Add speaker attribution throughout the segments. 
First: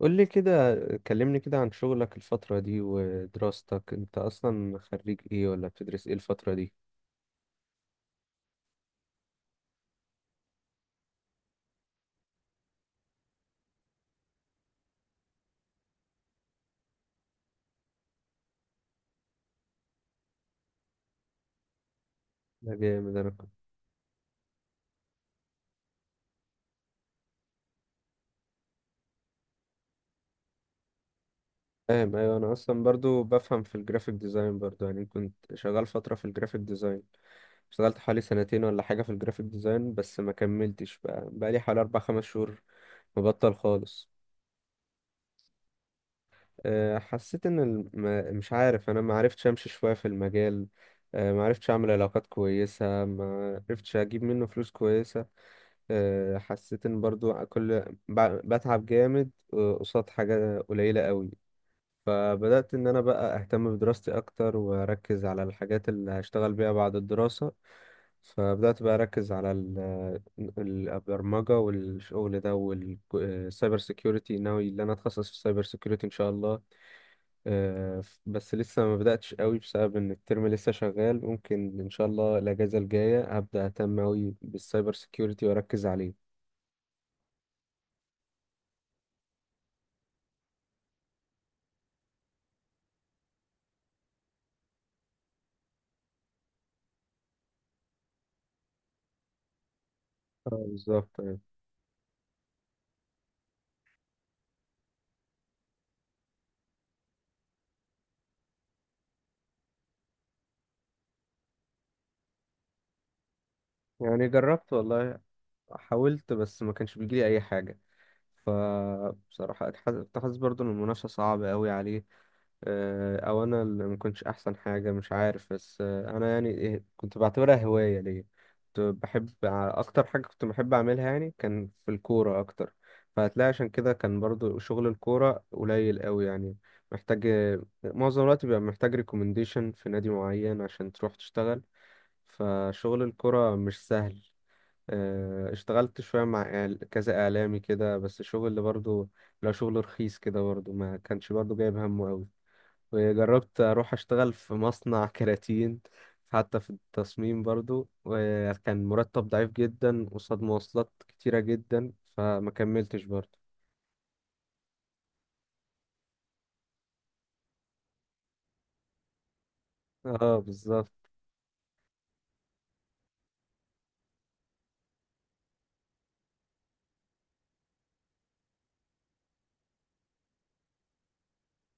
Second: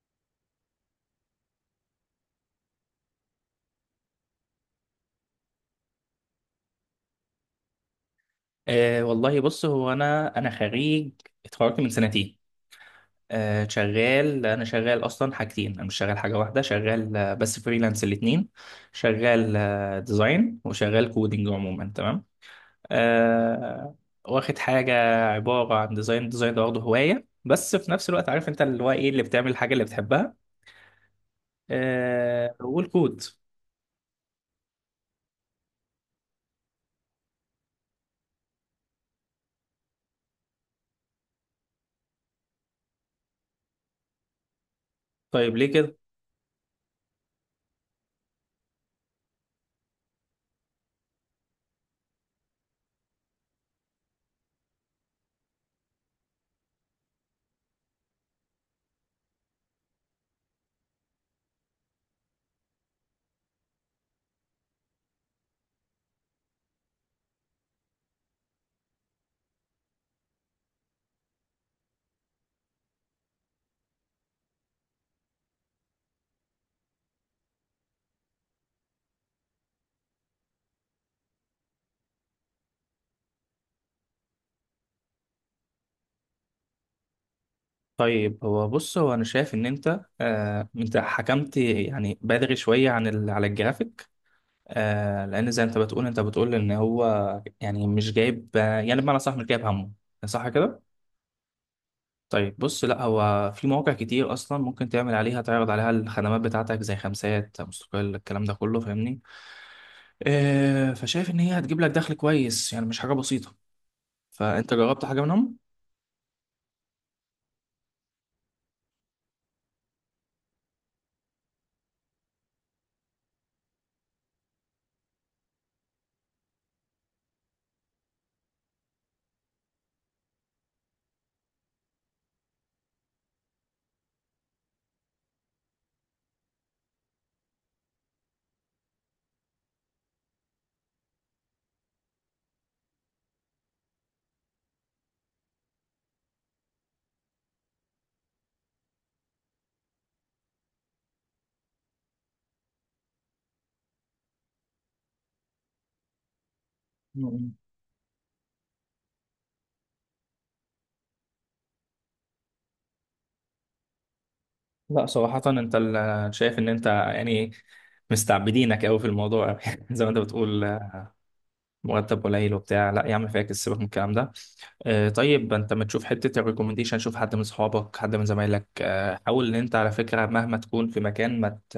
Speaker 1: قول لي كده، كلمني كده عن شغلك الفترة دي ودراستك. انت اصلا خريج ايه ولا بتدرس ايه الفترة دي؟
Speaker 2: والله بص، هو انا خريج. اتخرجت من سنتين. انا شغال اصلا حاجتين، انا مش شغال حاجه واحده. شغال بس فريلانس الاثنين. شغال ديزاين، وشغال كودينج، عموما تمام.
Speaker 1: ده جامد. انا كنت
Speaker 2: أه واخد حاجه عباره عن ديزاين. ديزاين ده برضه هوايه، بس في نفس الوقت عارف انت اللي هو ايه؟ اللي بتعمل الحاجه اللي بتحبها.
Speaker 1: فاهم، ايوه. انا اصلا برضو
Speaker 2: والكود.
Speaker 1: بفهم في الجرافيك ديزاين برضو، يعني كنت شغال فترة في الجرافيك ديزاين. اشتغلت حوالي سنتين ولا حاجة في الجرافيك ديزاين بس ما كملتش، بقى بقالي حوالي اربع خمس شهور مبطل خالص.
Speaker 2: طيب ليه كده؟
Speaker 1: حسيت ان الم... ما- مش عارف، انا ما عرفتش امشي شوية في المجال. ما عرفتش اعمل علاقات كويسة، ما عرفتش اجيب منه فلوس كويسة. حسيت ان برضو كل بتعب جامد قصاد حاجة قليلة قوي. فبدأت ان انا بقى اهتم بدراستي اكتر واركز على الحاجات اللي هشتغل بيها بعد الدراسة. فبدأت بقى اركز على البرمجة والشغل ده والسايبر سيكيورتي. ناوي ان انا اتخصص في السايبر سيكيورتي ان شاء الله. بس لسه ما بدأتش قوي بسبب ان الترم لسه شغال. ممكن ان شاء الله الاجازة الجاية هبدأ اهتم قوي بالسايبر سيكيورتي واركز عليه.
Speaker 2: طيب هو بص، هو انا شايف ان انت انت حكمت، يعني بدري شويه عن على الجرافيك. لان زي انت بتقول ان هو يعني مش جايب، يعني بمعنى صح، مش جايب همه. صح
Speaker 1: اه
Speaker 2: كده؟
Speaker 1: بالظبط، أيوة.
Speaker 2: طيب بص، لا، هو في مواقع كتير اصلا ممكن تعمل عليها، تعرض عليها الخدمات بتاعتك، زي خمسات، مستقل، الكلام ده كله، فاهمني؟ فشايف ان هي هتجيب لك دخل كويس، يعني مش حاجه بسيطه.
Speaker 1: يعني جربت
Speaker 2: فانت جربت
Speaker 1: والله،
Speaker 2: حاجه منهم؟
Speaker 1: حاولت بس ما كانش بيجيلي اي حاجه. فبصراحه كنت حاسس برضو ان المنافسه صعبه قوي عليه. او انا اللي ما كنتش احسن حاجه، مش عارف، بس انا يعني إيه، كنت بعتبرها هوايه ليا. كنت بحب اكتر حاجه كنت بحب اعملها يعني كان في الكوره اكتر. فهتلاقي عشان كده كان برضو شغل الكوره قليل قوي يعني. محتاج، معظم الوقت بيبقى محتاج ريكومنديشن في نادي معين عشان تروح تشتغل. فشغل الكرة مش سهل. اشتغلت شوية مع كذا إعلامي كده، بس شغل اللي برضه لو شغل رخيص كده برضه ما كانش برضه جايب همه أوي. وجربت أروح أشتغل في مصنع كراتين حتى في التصميم
Speaker 2: م-م.
Speaker 1: برضه، وكان مرتب ضعيف جدا قصاد مواصلات كتيرة جدا فما كملتش برضه.
Speaker 2: لا صراحه، انت شايف ان انت يعني مستعبدينك قوي في الموضوع زي ما انت
Speaker 1: اه
Speaker 2: بتقول.
Speaker 1: بالظبط.
Speaker 2: مرتب قليل وبتاع، لا يا عم، فاكس، سيبك من الكلام ده. طيب انت ما تشوف حته الريكومنديشن؟ شوف حد من اصحابك، حد من زمايلك. حاول ان انت، على فكره، مهما تكون في مكان ما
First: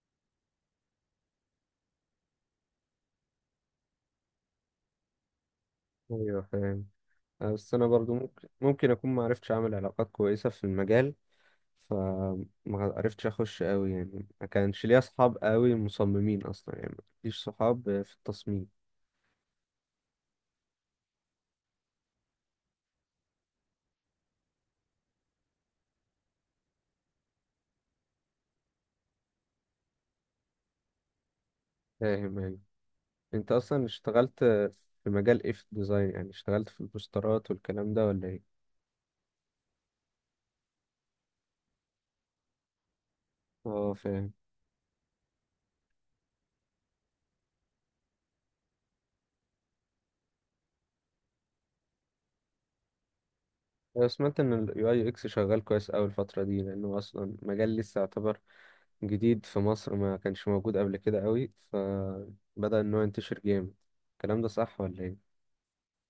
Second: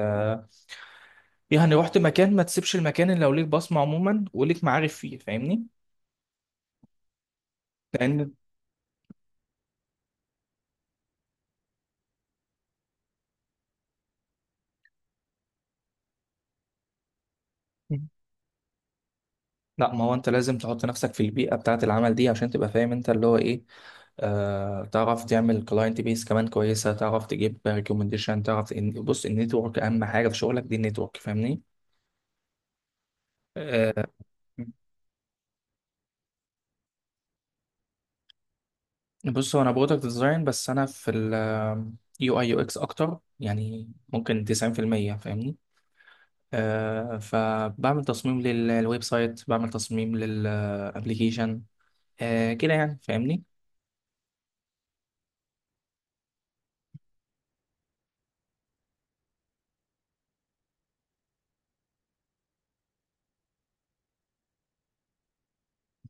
Speaker 2: يعني رحت مكان، ما تسيبش المكان اللي لو ليك بصمه عموما وليك معارف فيه، فاهمني؟
Speaker 1: ايوه فاهم. بس انا برضو
Speaker 2: لان،
Speaker 1: ممكن اكون ما عرفتش اعمل علاقات كويسه في المجال. فما عرفتش اخش قوي يعني، ما كانش ليا اصحاب قوي مصممين اصلا، يعني مفيش صحاب في التصميم.
Speaker 2: لا، ما هو انت لازم تحط نفسك في البيئه بتاعه العمل دي عشان تبقى فاهم انت اللي هو ايه. تعرف تعمل كلاينت بيس كمان كويسه، تعرف تجيب ريكومنديشن، تعرف ان، بص، النتورك اهم حاجه في شغلك دي، النتورك، فاهمني؟
Speaker 1: فاهم يعني. انت اصلا
Speaker 2: آه،
Speaker 1: اشتغلت في مجال ايه في الديزاين؟ يعني اشتغلت في البوسترات والكلام ده ولا ايه؟
Speaker 2: بص، هو انا برودكت ديزاين، بس انا في ال يو اي يو اكس اكتر،
Speaker 1: اه
Speaker 2: يعني
Speaker 1: فاهم.
Speaker 2: ممكن 90%، فاهمني؟ فبعمل تصميم للويب سايت، بعمل تصميم للابليكيشن. كده يعني، فاهمني؟
Speaker 1: انا سمعت ان اليو اي اكس شغال كويس قوي الفتره دي لانه اصلا مجال لسه يعتبر جديد في مصر، ما كانش موجود قبل كده قوي فبدأ ان هو ينتشر جامد. الكلام ده صح ولا ايه؟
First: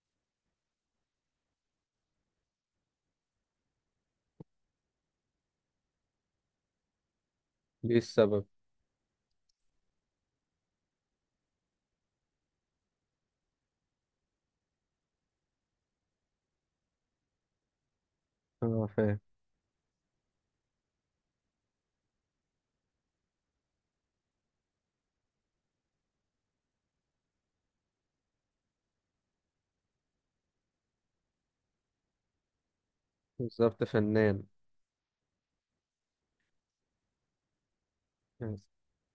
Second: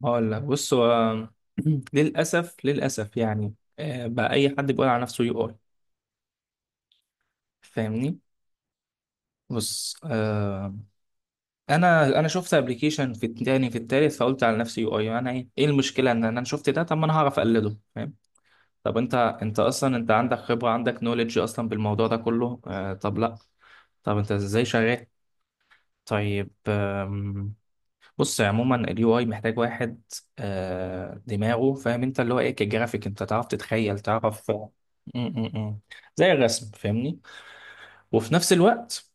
Speaker 2: هقول لك، بص هو للاسف، للاسف يعني بقى اي حد بيقول على نفسه يو اي،
Speaker 1: ليه
Speaker 2: فاهمني؟
Speaker 1: السبب؟
Speaker 2: بص انا شفت ابلكيشن في التاني، في التالت، فقلت على نفسي يو اي انا، ايه المشكله ان انا شفت ده؟ طب ما انا هعرف اقلده، فاهم؟
Speaker 1: اه
Speaker 2: طب انت
Speaker 1: فاهم
Speaker 2: انت اصلا انت عندك خبرة، عندك نوليدج اصلا بالموضوع ده كله. طب لا، طب انت ازاي شغال؟ طيب بص، عموما اليو اي محتاج واحد دماغه فاهم انت اللي هو ايه، كجرافيك، انت تعرف
Speaker 1: بالظبط،
Speaker 2: تتخيل،
Speaker 1: فنان.
Speaker 2: تعرف م- م- م. زي الرسم، فاهمني؟ وفي نفس الوقت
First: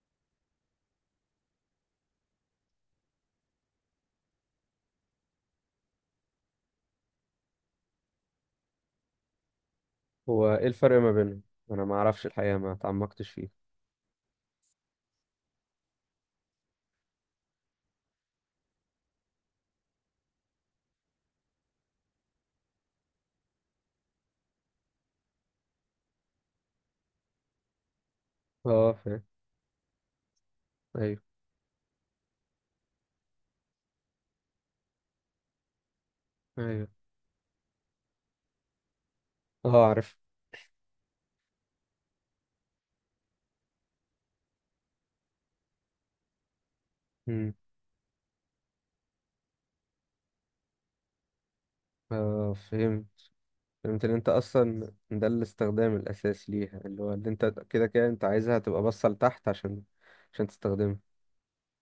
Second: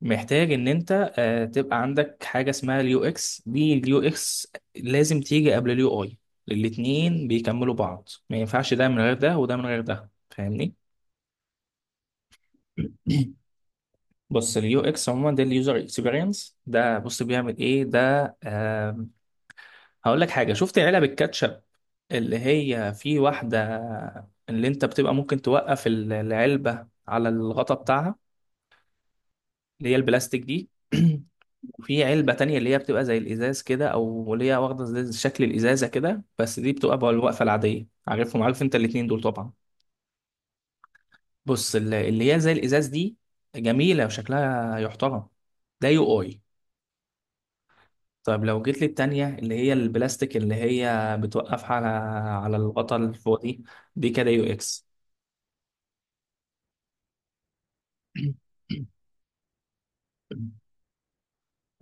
Speaker 2: محتاج ان انت تبقى عندك حاجة اسمها اليو اكس دي. اليو اكس لازم تيجي قبل اليو اي. الاتنين بيكملوا بعض، ما ينفعش ده من غير ده، وده من غير ده،
Speaker 1: هو ايه
Speaker 2: فاهمني؟
Speaker 1: الفرق ما بينهم؟ انا ما اعرفش الحقيقه، ما تعمقتش فيه.
Speaker 2: بص، اليو اكس عموما ده اليوزر اكسبيرينس، ده بص بيعمل ايه ده؟ آم، هقول لك حاجه، شفت علب الكاتشب؟ اللي هي في واحده اللي انت بتبقى ممكن توقف العلبه على الغطا بتاعها،
Speaker 1: اه فاهم.
Speaker 2: اللي هي البلاستيك دي
Speaker 1: ايوه.
Speaker 2: وفي علبه تانية اللي هي بتبقى زي الازاز كده، او اللي هي واخده زي شكل الازازه كده، بس دي
Speaker 1: ايوه.
Speaker 2: بتبقى بقى الوقفه العاديه. عارفهم؟ عارف انت الاتنين دول طبعا.
Speaker 1: اه عارف.
Speaker 2: بص، اللي هي زي الازاز دي جميله وشكلها يحترم، ده يو اي.
Speaker 1: امم.
Speaker 2: طيب لو جيت لي التانية اللي هي البلاستيك اللي هي بتوقف على
Speaker 1: اه
Speaker 2: على الغطا
Speaker 1: فهمت.
Speaker 2: اللي فوق دي،
Speaker 1: فهمت
Speaker 2: دي
Speaker 1: ان انت
Speaker 2: كده يو اكس.
Speaker 1: اصلا ده الاستخدام الاساسي ليها اللي هو اللي انت كده كده انت عايزها تبقى باصه لتحت عشان عشان تستخدمها.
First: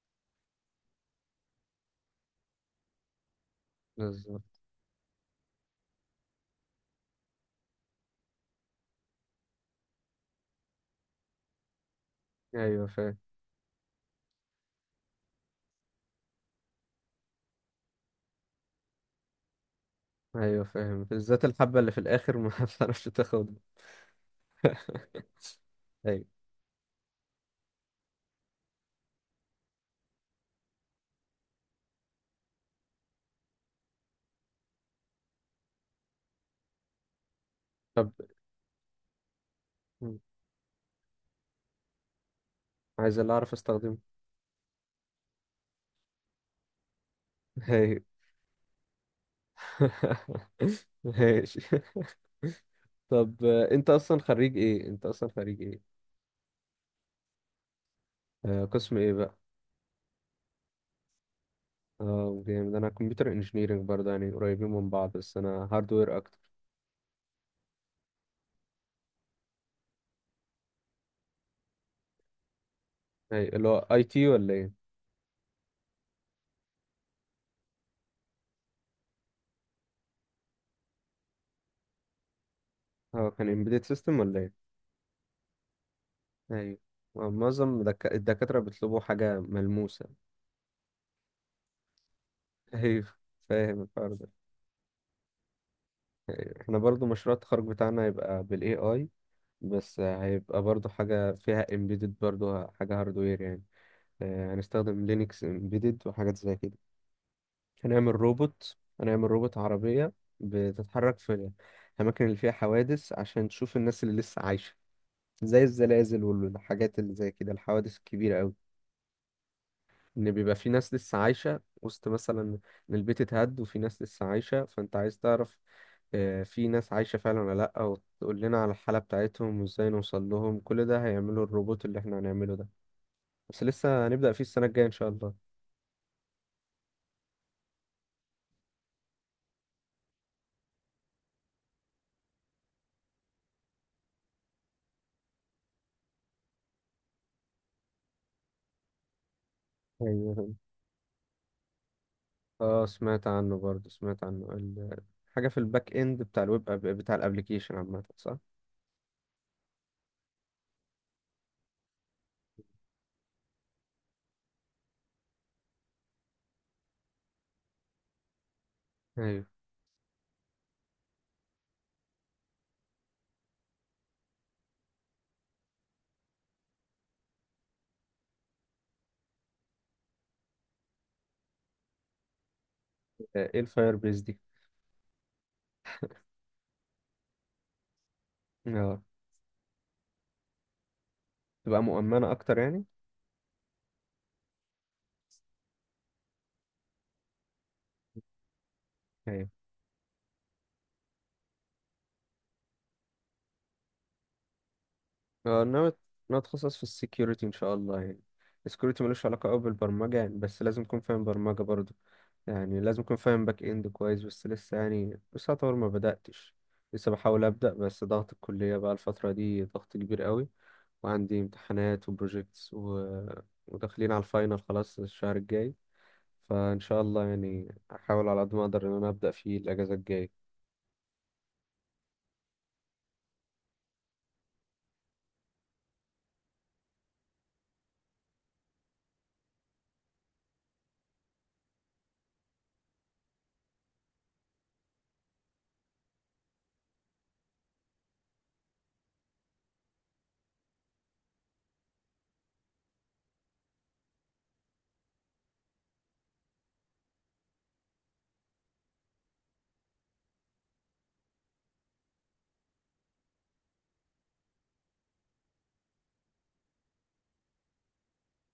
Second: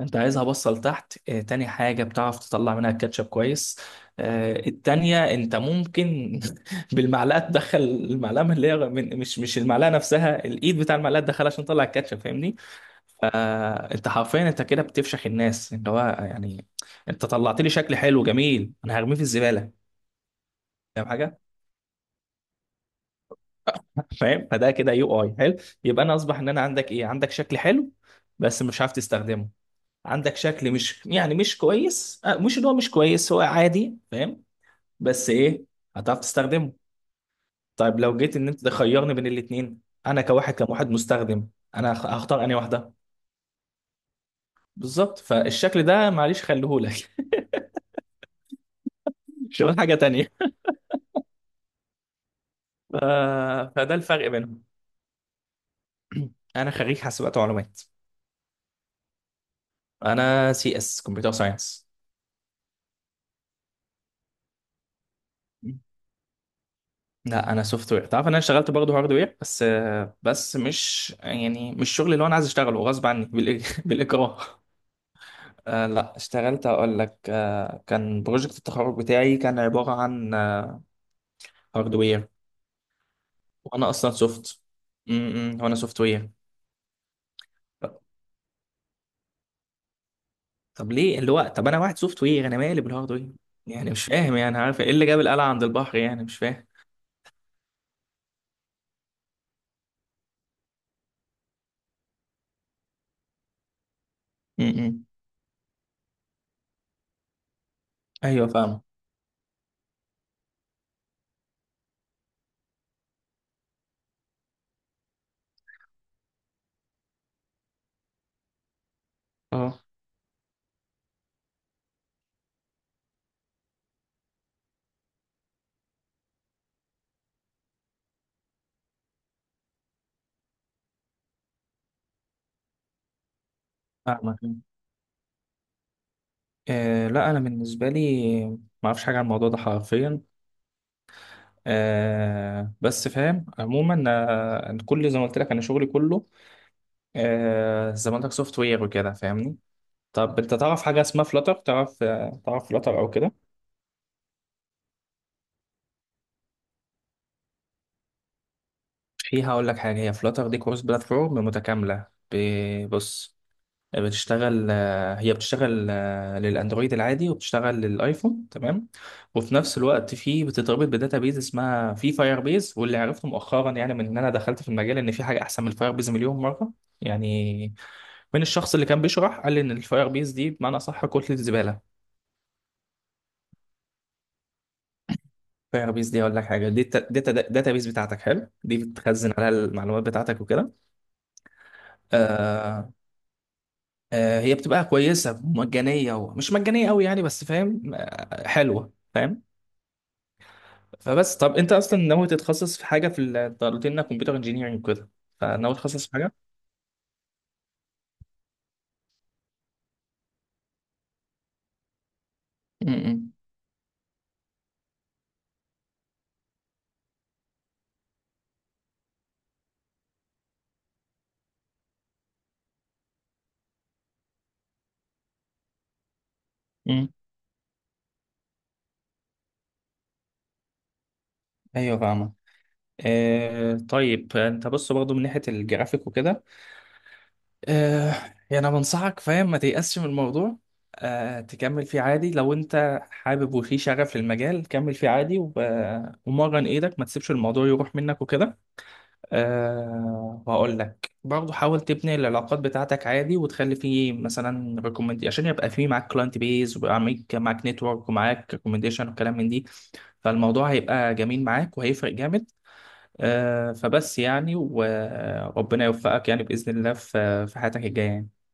Speaker 2: انت عايزها بصل تحت. اه، تاني حاجة، بتعرف تطلع منها الكاتشب كويس.
Speaker 1: بالظبط.
Speaker 2: اه التانية انت ممكن بالمعلقة تدخل المعلقة من اللي هي، من، مش المعلقة نفسها، الايد بتاع المعلقة، تدخلها عشان تطلع الكاتشب، فاهمني؟
Speaker 1: ايوه فاهم.
Speaker 2: فانت حرفيا انت كده بتفشخ الناس، اللي هو يعني انت طلعت لي شكل حلو جميل انا هرميه في الزبالة؟
Speaker 1: ايوه فاهم
Speaker 2: فاهم حاجة؟
Speaker 1: بالذات الحبه اللي في الاخر ما بتعرفش تاخدها.
Speaker 2: فاهم؟ فده كده يو اي حلو، يبقى انا
Speaker 1: ايوه.
Speaker 2: اصبح ان انا عندك ايه؟ عندك شكل حلو بس مش عارف تستخدمه. عندك شكل مش يعني مش كويس مش اللي هو مش كويس، هو عادي، فاهم؟ بس ايه؟ هتعرف تستخدمه. طيب
Speaker 1: طب
Speaker 2: لو جيت ان انت تخيرني بين الاثنين،
Speaker 1: مم.
Speaker 2: انا كواحد كموحد مستخدم، انا هختار انهي واحده؟
Speaker 1: عايز اللي اعرف استخدمه.
Speaker 2: بالظبط، فالشكل ده معلش خليهولك
Speaker 1: ايوه.
Speaker 2: شغل حاجه تانية.
Speaker 1: ماشي.
Speaker 2: ف...
Speaker 1: طب انت
Speaker 2: فده
Speaker 1: اصلا
Speaker 2: الفرق
Speaker 1: خريج
Speaker 2: بينهم.
Speaker 1: ايه؟ انت اصلا خريج ايه؟
Speaker 2: انا خريج حاسبات ومعلومات.
Speaker 1: قسم ايه بقى؟
Speaker 2: انا سي اس، كمبيوتر ساينس.
Speaker 1: اه جامد. انا كمبيوتر انجينيرنج برضه، يعني قريبين من بعض بس انا هاردوير اكتر.
Speaker 2: لا انا سوفت وير، تعرف ان انا اشتغلت برضه هارد وير، بس بس مش يعني مش الشغل اللي هو انا عايز اشتغله، غصب عني،
Speaker 1: اي اللي هو اي تي
Speaker 2: بالاكراه.
Speaker 1: ولا ايه؟
Speaker 2: لا، اشتغلت، اقول لك. كان بروجكت التخرج بتاعي كان عباره عن هارد وير،
Speaker 1: اه كان امبيدد
Speaker 2: وانا اصلا
Speaker 1: سيستم ولا
Speaker 2: سوفت.
Speaker 1: ايه؟
Speaker 2: وانا سوفت وير.
Speaker 1: ايوه. معظم الدكاترة بيطلبوا حاجة ملموسة.
Speaker 2: طب ليه؟ اللي هو طب انا واحد سوفت وير، انا مالي
Speaker 1: ايوه،
Speaker 2: بالهارد وير؟
Speaker 1: فاهم
Speaker 2: يعني مش
Speaker 1: الحوار ده.
Speaker 2: فاهم، يعني عارف ايه اللي جاب القلعه عند البحر، يعني مش فاهم.
Speaker 1: احنا برضه مشروع التخرج بتاعنا هيبقى بالاي اي، بس هيبقى برضه حاجة فيها امبيدد، برضه حاجة هاردوير يعني. هنستخدم
Speaker 2: امم.
Speaker 1: لينكس امبيدد وحاجات زي كده. هنعمل
Speaker 2: ايوه
Speaker 1: روبوت
Speaker 2: فاهم.
Speaker 1: هنعمل روبوت عربية بتتحرك في الأماكن اللي فيها حوادث عشان تشوف الناس اللي لسه عايشة زي الزلازل والحاجات اللي زي كده، الحوادث الكبيرة أوي.
Speaker 2: اه
Speaker 1: إن بيبقى في ناس لسه عايشة وسط، مثلا إن البيت اتهد وفي ناس لسه عايشة، فأنت عايز تعرف في ناس عايشة فعلا ولا لأ، وتقول لنا على الحالة بتاعتهم وإزاي نوصل لهم. كل ده هيعمله الروبوت اللي إحنا هنعمله ده. بس لسه هنبدأ
Speaker 2: فاهمك.
Speaker 1: فيه السنة الجاية إن شاء الله.
Speaker 2: لا، انا بالنسبه لي ما اعرفش حاجه عن الموضوع ده حرفيا. بس فاهم عموما. أنا، كل زي ما قلت لك، انا شغلي كله، زي ما قلت لك، سوفت وير وكده، فاهمني؟ طب انت
Speaker 1: أيوة.
Speaker 2: تعرف حاجه اسمها فلاتر؟ تعرف تعرف
Speaker 1: اه
Speaker 2: فلاتر او
Speaker 1: سمعت
Speaker 2: كده؟
Speaker 1: عنه برضه، سمعت عنه حاجة في الباك اند بتاع بتاع الابليكيشن عامة، صح؟
Speaker 2: فيها، اقول لك حاجه، هي فلاتر دي كورس بلاتفورم متكامله. بص، بتشتغل هي بتشتغل للاندرويد العادي، وبتشتغل للايفون، تمام.
Speaker 1: ايوه.
Speaker 2: وفي نفس الوقت، في بتتربط بداتا بيز اسمها في فاير بيز. واللي عرفته مؤخرا يعني، من ان انا دخلت في المجال، ان في حاجه احسن من الفاير بيز مليون مره يعني، من الشخص اللي كان بيشرح قال لي ان الفاير بيز دي بمعنى صح كتله الزباله.
Speaker 1: ايه الفاير بيس دي؟
Speaker 2: فاير بيز دي اقول لك حاجه، دي داتا بيز بتاعتك حلو، دي
Speaker 1: اه،
Speaker 2: بتخزن عليها المعلومات بتاعتك وكده.
Speaker 1: تبقى مؤمنة اكتر يعني؟
Speaker 2: آه آه هي بتبقى كويسه، مجانيه ومش مجانيه قوي يعني، بس فاهم، حلوه، فاهم؟
Speaker 1: ايوه.
Speaker 2: فبس، طب انت اصلا ناوي تتخصص في حاجه في انت قلت لنا كمبيوتر انجينيرنج وكده،
Speaker 1: اه
Speaker 2: فناوي
Speaker 1: ناوي.
Speaker 2: تتخصص في حاجه؟
Speaker 1: ناوي اتخصص في السكيورتي ان شاء الله يعني. السكيورتي ملوش علاقة قوي بالبرمجة يعني، بس لازم اكون فاهم برمجة برضه. يعني لازم اكون
Speaker 2: امم.
Speaker 1: فاهم باك اند كويس، بس لسه يعني لسه اطور، ما بدأتش. لسه بحاول أبدأ بس ضغط الكلية بقى الفترة دي ضغط كبير قوي، وعندي امتحانات وبروجيكتس و... وداخلين على الفاينل خلاص الشهر الجاي. فإن شاء الله يعني أحاول على قد ما أقدر إن أنا أبدأ فيه الأجازة الجاية
Speaker 2: ايوه فاهمه. طيب انت بص برضه من ناحيه الجرافيك وكده، آه يعني انا بنصحك، فاهم؟ ما تيأسش من الموضوع. تكمل فيه عادي، لو انت حابب وفي شغف للمجال، كمل فيه عادي، ومرن ايدك، ما تسيبش الموضوع يروح منك وكده. وهقول لك برضه، حاول تبني العلاقات بتاعتك عادي، وتخلي فيه مثلا ريكومند عشان يبقى فيه معاك كلاينت بيز، ويبقى معاك نتورك، ومعاك ريكومنديشن وكلام من دي. فالموضوع هيبقى جميل معاك، وهيفرق جامد. فبس يعني، وربنا يوفقك يعني بإذن الله، في حياتك الجاية يعني.